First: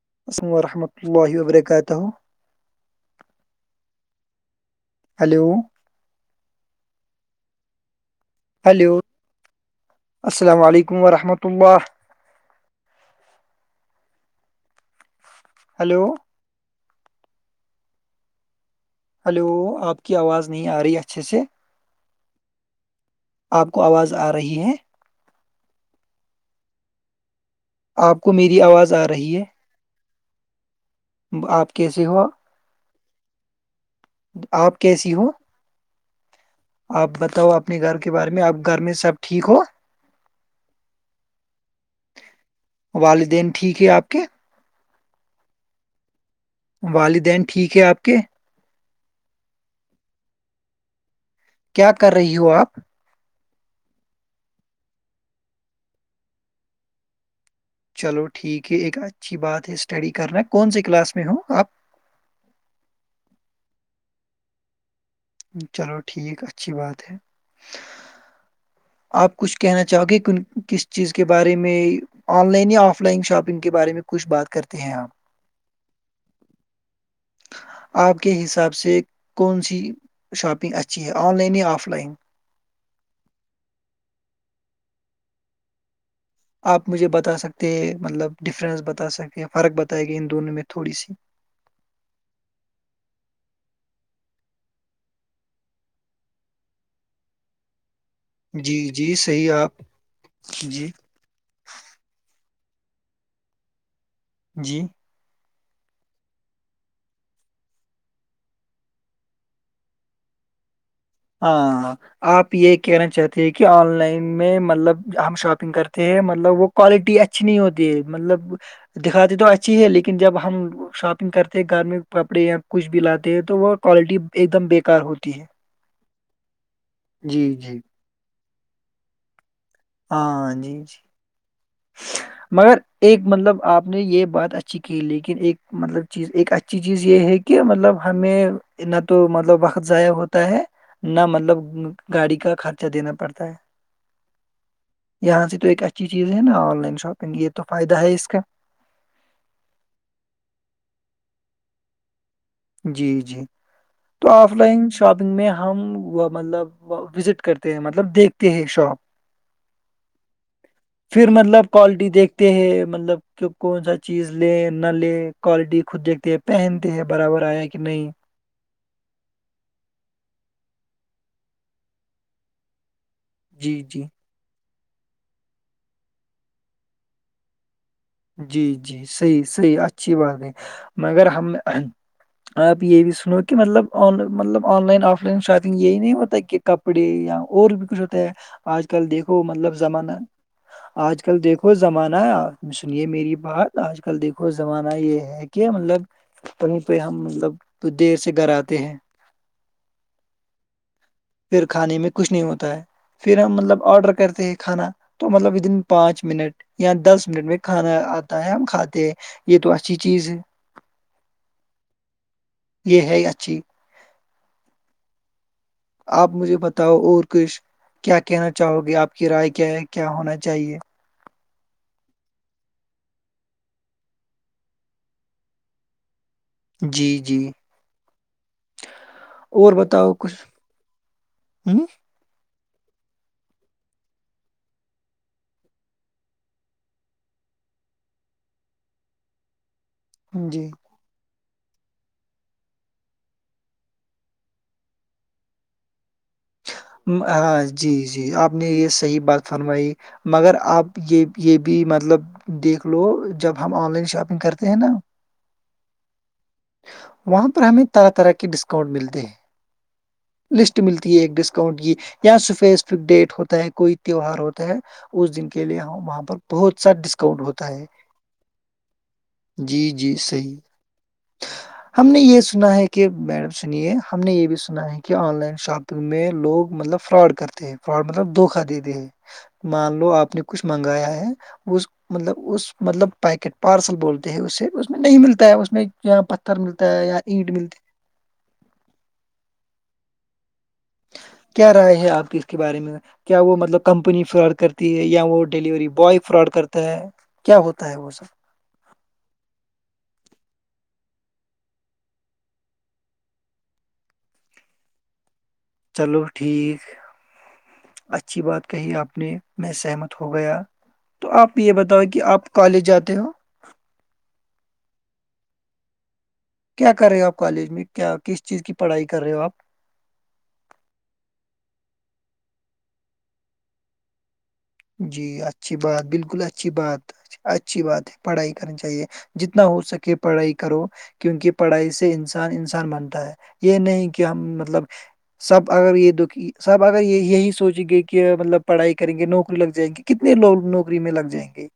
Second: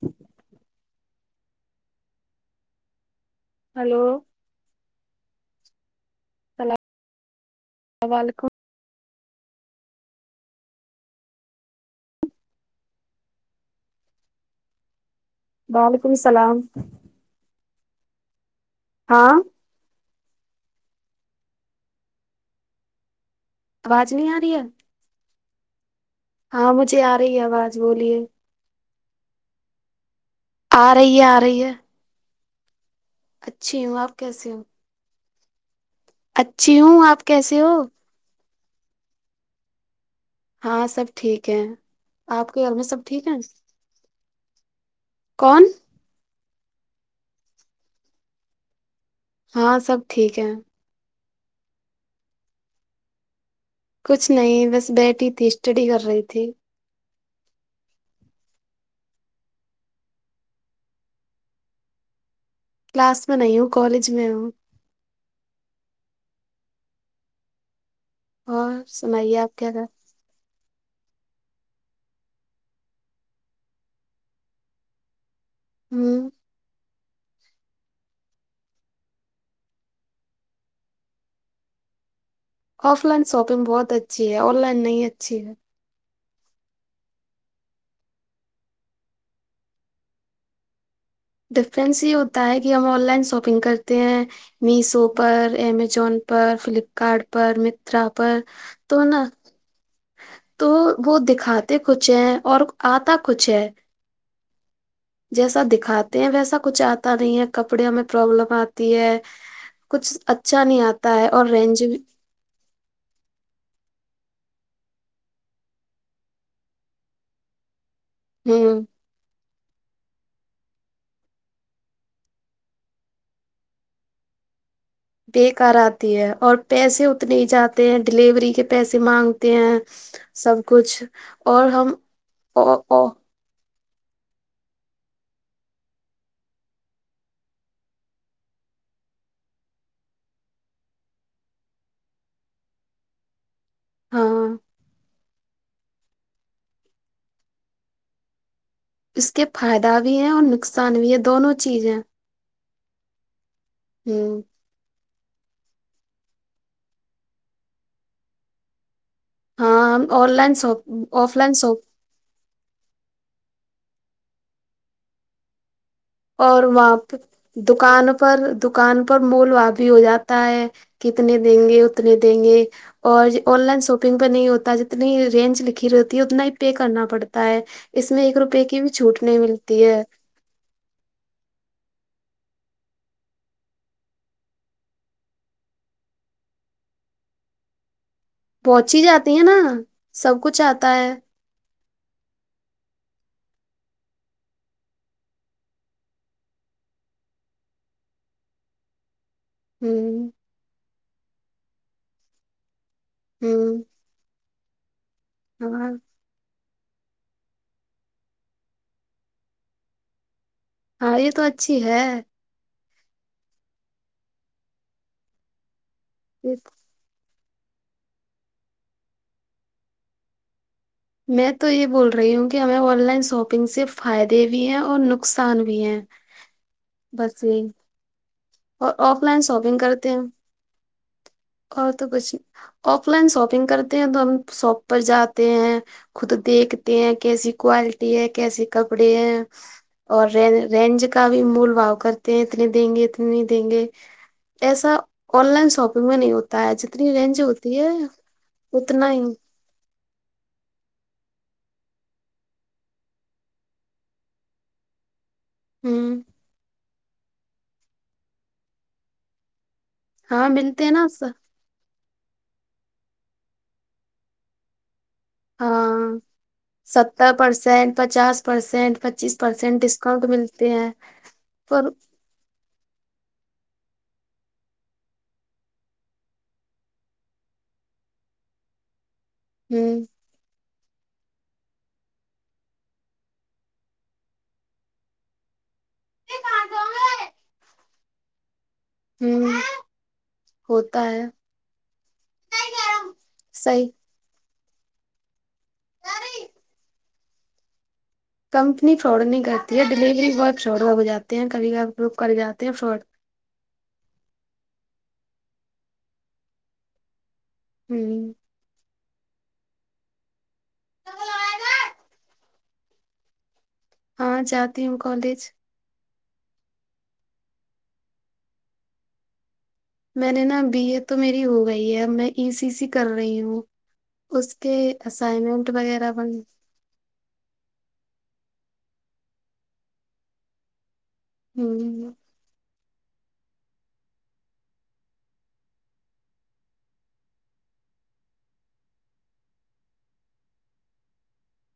ہ [inaudible] [inaudible] وسم ورحمۃہ اللہ و برکاتہ ہلو ہیلو السلام وعلیکم [unintelligible] ہیلو السلام علیکم ورحمۃ اللہ ہلو وعلیکم السلام ہاں ہلو آپ کی آواز نہیں آ رہی اچھے سے آپ کو آواز آ رہی ہے ہاں مجھے آ رہی ہے آواز بولیے آپ کو میری آواز آ رہی ہے ارہی ہے آ رہی ہے آپ کیسے ہوا اچھی ہوں آپ کیسے ہو آپ کیسی ہو اچھی ہوں آپ بتاؤ کیسے ہو اپنے گھر کو کے بارے میں آپ گھر میں سب ٹھیک ہو ہاں سب ٹھیک ہے آپ کے گھر میں سب ٹھیک ہے والدین ٹھیک ہے آپ کے کون والدین ٹھیک ہے آپ کے ہاں سب ٹھیک ہے کیا کر رہی ہو آپ کچھ نہیں بس بیٹھی تھی اسٹڈی کر رہی تھی چلو ٹھیک ہے ایک اچھی بات ہے اسٹڈی کرنا کون سے کلاس میں ہو آپ کلاس میں نہیں ہوں کالج میں ہوں چلو ٹھیک اچھی بات ہے اور آپ سنائیے کچھ کیا کر کہنا چاہو گے کس چیز کے بارے میں آن لائن یا آف لائن شاپنگ کے بارے میں کچھ بات کرتے ہیں آپ ہوں آپ کے حساب سے کون سی شاپنگ اچھی ہے آن لائن یا offline offline shopping بہت اچھی ہے آن لائن نہیں اچھی ہے آپ مجھے بتا سکتے ہیں مطلب ڈفرینس بتا سکتے ہیں فرق بتائے گی ان دونوں میں تھوڑی سی ڈفرنس یہ ہوتا ہے کہ ہم آن لائن شاپنگ کرتے ہیں میسو پر امزون پر فلپکارٹ پر متا پر تو نا ج آپ تو جی [unintelligible] وہ دکھاتے کچھ ہیں اور آتا کچھ ہے جی جیسا دکھاتے ہیں ویسا کچھ آتا نہیں ہے کپڑے میں پروابلم آتی ہے کچھ اچھا نہیں آتا ہے اور رینج ہاں آپ یہ کہنا چاہتے ہیں کہ آن لائن میں مطلب ہم شاپنگ کرتے ہیں مطلب وہ کوالٹی اچ اچ نہیں ہوتی ہ مطلب دکھاتے تو ا [unintelligible] اچھی ہے لیکن جب ہم شاپنگ کرتے ہیں گھر میں کپڑے یا کچھ بھی لاتے ہیں تو وہ کوالٹی ایک دم بیکار ہوتی ہے کر آتی ہے اور پیسے اتنے جی ہی جی جاتے ہیں ڈیلیوری کے پیسے مانگتے ہیں ہاں سب جی جی کچھ اور ہم او مگر او ایک مطلب آپ ہم نے یہ بات اچھی کی لیکن ایک مطلب چیز ایک اچھی چیز یہ ہے کہ مطلب ہمیں نہ تو مطلب وقت ضائع ہوتا ہے [unintelligible] نہ مطلب گاڑی کا خرچہ دینا پڑتا ہے ہاں یہاں سے تو ایک اچھی چیز ہے نا آن لائن شاپنگ یہ تو فائدہ ہے اس کا اس کے فائدہ بھی ہے اور نقصان بھی ہے دونوں چیز ہیں جی جی تو ہوں آف لائن شاپنگ میں ہم مطلب وزٹ کرتے ہیں مطلب دیکھتے ہیں شاپ ہاں آن لائن شاپ پھر آف لائن مطلب شاپ کوالٹی دیکھتے مطلب کہ کون سا چیز لے نہ لے کوالٹی خود دیکھ اور پہنتے وہاں ہیں پہ برابر آیا کہ نہیں دکان پر دکان پر مول واابی ہو جاتا ہے کتنے دیں گے اتنے دیں گے اور آن لائن جی جی شاپنگ پہ نہیں ہوتا جتنی رینج لکھی رہتی ہے اتنا ہی پے کرنا پڑتا ہے [unintelligible] جی روپے کی بھی جی چھوٹ نہیں صحیح صحیح ملتی ہے اچھی بات ہے مگر ہم آپ یہ بھی سنو کہ مطلب آن مطلب online offline shopping یہی نہیں ہوتا کہ کپڑے یا اور بھی کچھ ہوتا ہے آج پہنچی کل جاتی ہے دیکھو نا مطلب زمانہ سب کچھ آتا ہے آج کل دیکھو ہو زمانہ ہے آپ سنیے میری بات آج کل دیکھو زمانہ یہ ہے کہ مطلب وہیں پہ ہم مطلب دیر سے گھر آتے ہیں ہوں پھر کھانے میں کچھ نہیں ہوتا ہے پھر ہم ہ مطلب آرڈر کرتے ہیں کھانا تو مطلب ودن ہاں پانچ منٹ یا دس منٹ میں کھانا آتا ہے ہم کھاتے ہیں یہ تو اچھی چیز ہے ہاں یہ تو اچھی ہے یہ ہے اچھی آپ یہ مجھے بتاؤ اور کچھ کیا کہنا چاہو گے آپ کی رائے کیا ہے کیا ہونا چاہیے میں تو یہ بول رہی ہوں کہ ہمیں آن لائن شاپنگ سے فائدے بھی ہیں اور نقصان بھی ہیں جی جی بس یہی اور آف لائن اور شاپنگ کرتے بتاؤ ہیں کچھ ہ اور تو کچھ آف لائن شاپنگ کرتے ہیں تو ہم شاپ پر جاتے ہیں خود دیکھتے ہیں کیسی کوالٹی ہے کیسے کپڑے ہیں اور رین جی رینج کا بھی مول بھؤ کرتے ہیں اتنے دیں گے نہیں دیں گے ایسا آن لائن شاپنگ میں نہیں ہوتا ہے جتنی رینج ہاں ہوتی ہے جی جی آپ نے یہ اتنا ہی صحیح بات فرمائی مگر آپ یہ یہ بھی مطلب دیکھ لو جب ہم آن لائن شاپنگ کرتے ہیں نا ہوں وہاں پر ہمیں طرح طرح کے ڈسکاؤنٹ ملتے ہیں ہاں لسٹ ملتے ہیں نا ملتی ہے ایک ڈسکاؤنٹ کی یا سپیسفک ڈیٹ ہوتا ہے کوئی تیوار ہوتا ہے اس دن کے لیے ہاں ہم وہاں پر بہت سا ستر ڈسکاؤنٹ ہوتا ہے پرسینٹ پچاس پرسینٹ پچیس پرسینٹ جی جی ڈسکاؤنٹ صحیح ملتے ہیں پر ہم نے یہ سنا ہے کہ میڈم سنیے ہم نے یہ بھی سنا ہے کہ آن لائن شاپنگ میں لوگ مطلب فراڈ کرتے ہیں فراڈ مطلب دھوکا دیتے ہے مان ہوں لو آپ نے کچھ منگایا ہے اس مطلب اس مطلب پیکٹ پارسل بولتے ہیں اس سے اس میں نہیں ملتا ہے اس میں اں پتھر ملتا ہے یااں اینٹ ملتی ہوں ہوتا ہے کیا رائے ہے آپ کی اس کے بارے میں کیا وہ مطلب صحیح کمپنی فراڈ کرتی ہے یا وہ ڈیلیوری بوائے فراڈ کرتا ہے کیا ہوتا ہے وہ سب کمپنی فراڈ نہیں کرتی ہے ڈلیوری بوائے فراڈ ہو جاتے ہیں کبھی کب گروپ کر جاتے ہیں فراڈ چلو ٹھیک ہوں اچھی بات کہی آپ نے میں سہمت ہو گیا تو آپ یہ بتاؤ کہ آپ کالج جاتے ہو ہاں جاتی ہوں کالج کیا کر رہے ہو آپ کالج میں کیا کس چیز کی پڑھائی کر رہے ہو آپ میں نے نا بی ایڈ تو میری ہو گئی ہے اب میں ای سی سی کر رہی ہوں اس کے جی اسائنمنٹ اچھی بات وغیرہ بن بالکل اچھی بات اچھی بات ہے پڑھائی کرنی چاہیے جتنا ہو سکے پڑھائی کرو کیونکہ پڑھائی ہوں سے انسان انسان مانتا ہے یہ نہیں کہ ہم مطلب سب اگر یہ د سب اگر یہی سوچیں گے کہ مطلب پڑھائی کریں گے نوکری لگ جائیں گی کتنے لوگ نوکری میں لگ جائیں گے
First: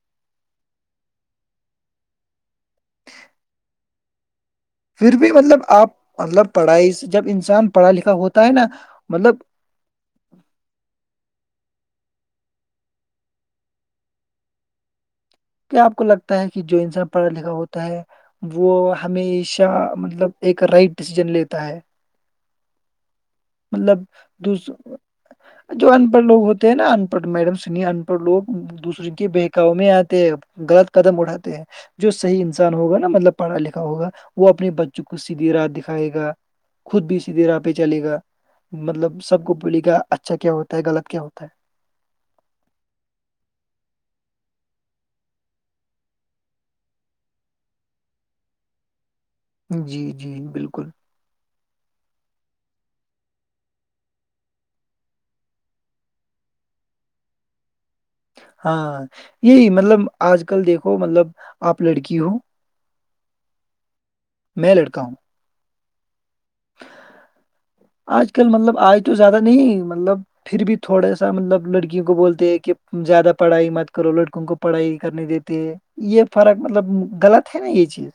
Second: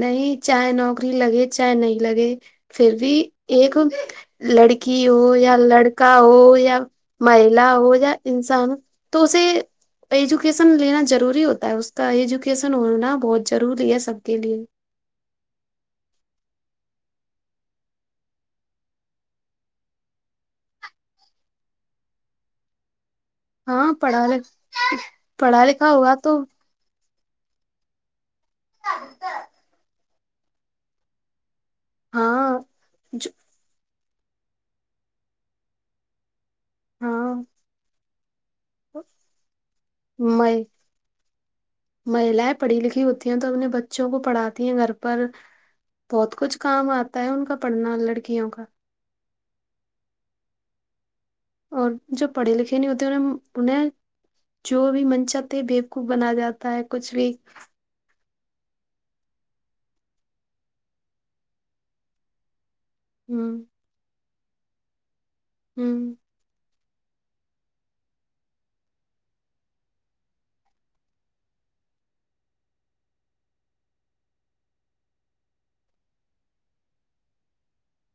نہیں چاہے نوکری لگے چاہے نہیں لگے پھر بھی ایک لڑک لکی پھر بھی ہو یا مطلب آپ لڑکا مطلب ہو یا پڑھائی سے جب مہلا انسان پڑھا ہو لکھا یا ہوتا ہے نا انسان ہو تو مطلب اسے ایجوکیشن لینا ضروری ہوتا ہے اس کا ایجوکیشن ہونا بہت ضروری ہے سب کے لیے کیا آپ کو لگتا ہے کہ جو انسان پڑھا لکھا ہوتا ہے وہ ہمیشہ مطلب ایک رائٹ ڈسیزن لیتا ہے ہاں مطلب پڑھا دوس پڑھا جو لکھا ان ہوا پڑھ تو لوگ ہوتے ہیں نا ان پڑھ میڈم سے نہیں ان پڑھ لوگ دوسرے کے بہکاؤ میں آتے غلط قدم اٹھاتے ہیں جو صحیح ہاں انسان ہوگا نا جو مطلب پڑھا لکھا ہوگا وہ اپنے بچوں کو سیدھی رات دکھائے گا خود بھی ہاں سیدھی رات پہ چلے گا مطلب سب کو بولیے گا اچھا کیا ہوتا ہے غلط کیا ہوتا ہے مہیلایں پڑھی لکھی ہوتی ہیں تو اپنے بچوں کو پڑھاتی ہیں گھر پر بہت کچھ کام آتا ہے ان کا پڑھنا لڑکیوں کا جی جی بالکل اور جو پڑھے لکھے نہیں ہوتے ان انہیں جو بھی منچ تھے بیوکوف بنا جاتا ہے کچھ بھی ہاں یہی مطلب آج کل دیکھو مطلب آپ لڑکی ہو ہوں میلڑکا ہوں ہوں آج کل مطلب آج تو زیادہ نہیں مطلب پھر بھی تھوڑا سا مطلب لڑکیوں کو بولتے ہیں کہ زیادہ پڑھائی مت کرو لڑکوں کو پڑھائی کرنے دیتے یہ فرق مطلب غلط ہے نا یہ چیز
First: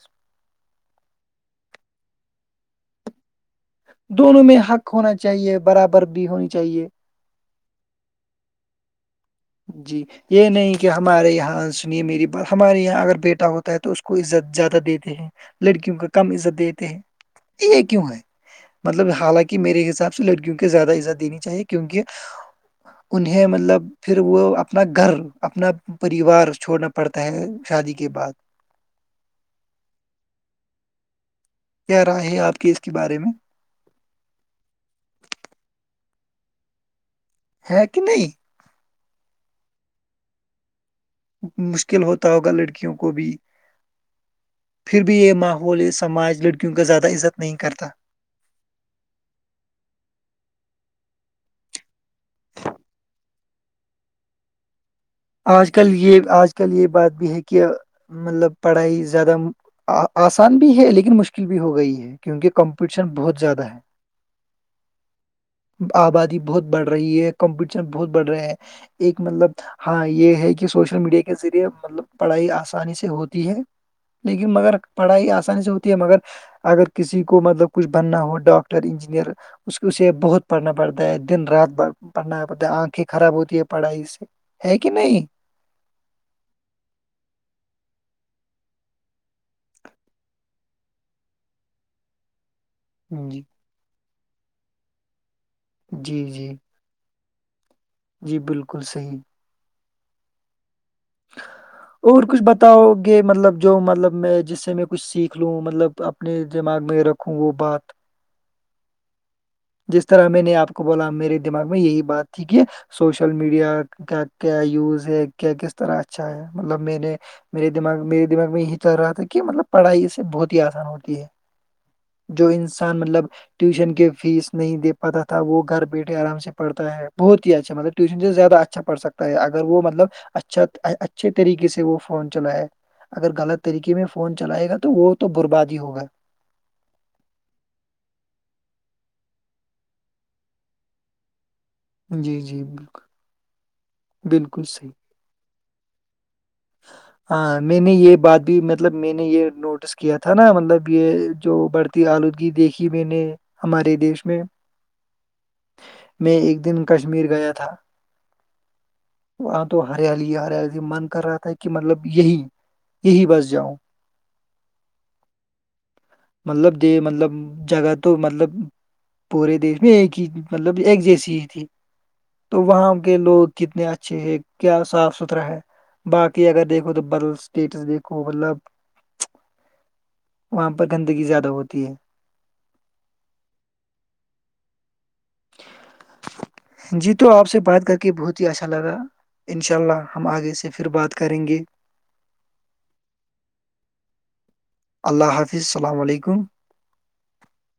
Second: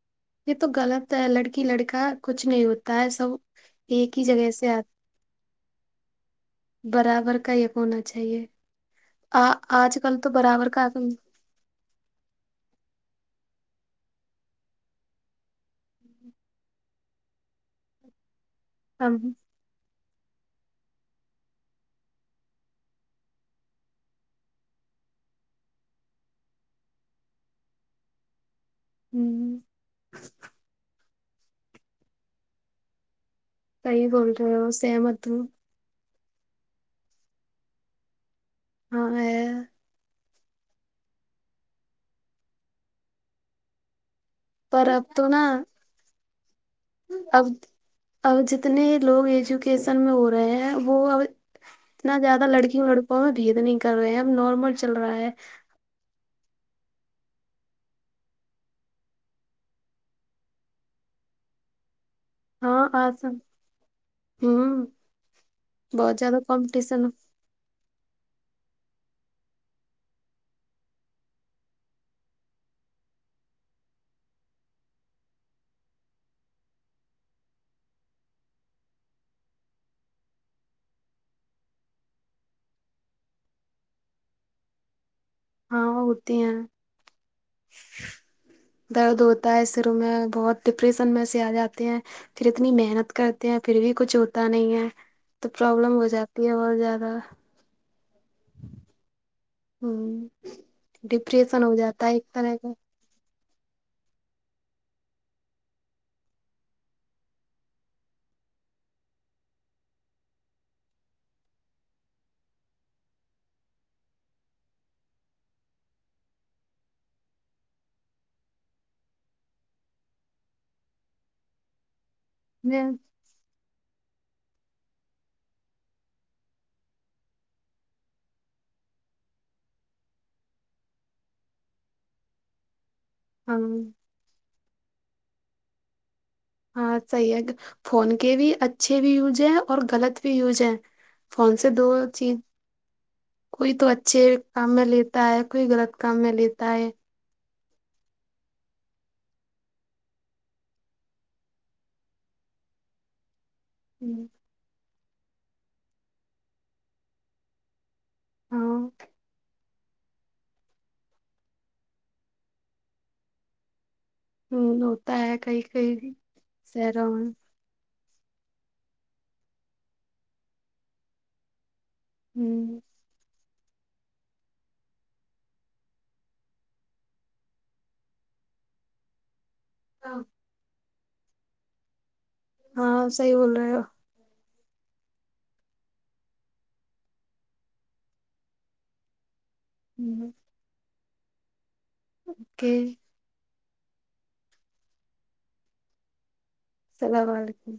یہ تو غلط ہے لڑکی لڑکا کچھ نہیں ہوتا ہے سب ایک ہی دونوں جگہ میں سے آ حق ہونا چاہیے برابر بھی ہونی چاہیے برابر کا ہونا چاہیے آ آج جی کل تو یہ برابر نہیں کا کہ ہ ہمارے یہاں سنیے میری بات ہمارے یہاں اگر بیٹا ہوتا ہے تو اس کو عزت زیادہ دیتے ہیں لڑکیوں کو کم عزت دی دیتے ہیں یہ کیوں ہے مطلب حالانکہ میرے حساب سے لڑکیوں کے زیادہ ازت دینی چاہیے کیونکہ انہیں مطلب پھر وہ اپنا گھر اپنا پریوار چھوڑنا پڑتا ہے شادی کے بعد ہوں [inaudible] کیا رائے ہے آپ کی اس کے بارے میں کئی بول رہے ہو سیمت ہ کہ نہیں ہاں مشکل ہوتا ہوگا لڑکیوں کو بھی پر پھر اب بھی تو یہ نا ماحول یہ سماج لڑکیوں کا زیادہ عزت اب نہیں کرتا اب جتنے لوگ ایجوکیشن میں ہو رہے ہیں وہ اب اتنا زیادہ لڑکیوں لڑکوںں میں بھید نہیں کر رہے ہیں ا ہم نارمل چل رہا ہے آج کل یہ آج کل یہ بات بھی ہے کہ مطلب پڑھائی زیادہ آسان بھی ہے لیکن مشکل بھی ہو گئی ہے کیونکہ ہاں کمپٹیشن آسم بہت زیادہ ہے ہوں آبادی زیادہ بہت بڑھ کمپٹیشن رہی ہے کمپٹیشن بہت بڑھ رہے ہیں ایک مطلب ہاں یہ ہے کہ سوشل میڈیا کے ذریعے مطلب پڑھائی آسانی سے ہوتی ہے لیکن مگر پڑھائی آسانی سے ہوتی ہے مگر اگر کسی کو مطلب کچھ بننا ہو ڈاکٹر انجینئر اس اسے بہت پڑھنا پڑتا ہے دن رات پڑھنا پڑتا ہے آنکھیں خراب ہوتی ہے پڑھائی سے ہے کہ نہیں ہاں وہ ہوتی ہیں درد ہوتا ہے سر میں بہت ڈپریشن میں سے آ جاتے ہیں پھر اتنی محنت جی کرتے ہیں پھر بھی کچھ ہوتا نہیں ہے تو پرابلم ہو جی جاتی ہے جی اورہت زیادہ جی بالکل صحیح ہوں ڈپریشن ہو جاتا ہے ایک طرح کا کہ مطلب جو مطلب میں جس سے میں کچھ سیکھ لوں مطلب اپنے دماغ میں رکھوں وہ بات جس طرح میں نے آ کو بولا میرے دماغ میں یہی بات تھی کہ سوشل میڈیا کا کیا یوز ہے کیا کس طرح اچھا ہے مطلب میں نے میرے دماغ میرے دمغ میں یہی چل رہا تھا کہ مطلب پڑھائی سے بہت ہی آسان ہوتی ہے جو انسان مطلب ٹیوشن کے فیس نہیںے پاتا تھا وہ گھر بیٹھے آام پڑھتا ہے بہت ہی اچھا مطلب ٹیوشن سے زیادہ اچھا پڑھکتا اگر وہ مطلب اچھا اچھے طریقے سے وہ فون چلائے اگر ہاں غلط طریقے میں فون چلائے گا تو وہ تو برباد ہی ہوگا ہاں صحیح ہے کہ فون کے بھی اچھے بھی یوج ہیں اور غلط بھی یوج ہے فون سے دو چیز جی جی بالکل کوئی تو اچھے بالکل کام میں صحیح لی تا ہے کوئی غلط کام میں لیتا ہے ہاں میں نے یہ بات بھی مطلب میں نے یہ نوٹس کیا تھا نا مطلب یہ جو بڑھتی آلودگی دیکھی میں نے ہمارے دیش میں میں ایک دن کشمیر گیا تھا ہاں ہاں تو ہریالی ہریالی من کر رہا تھا کہ مطلب یہی یہی بس جاؤ ہ ہوتا ہے کئی کئی بھی مطلب دے سرو مطلب جگہ تو مطلب پورے دیش میں ایک ہی مطلب ایک جیسی ہی تھی تو میں وہاں کے لوگ کتنے اچھے ہے کیا صاف ستھرا ہے باقی اگر دیکھو تو بدل اسٹیٹس دیکھو مطلب وہاں پر گندگی زیادہ ہوتی ہے ہاں صحیح بول رہے ہو جی تو آپ سے بات کر کے بہت ہی اچھا لگا ان شاء اللہ ہم آگے سے پھر بات کریں گے اوکے اللہ حافظ السلام علیکم السلام علیکم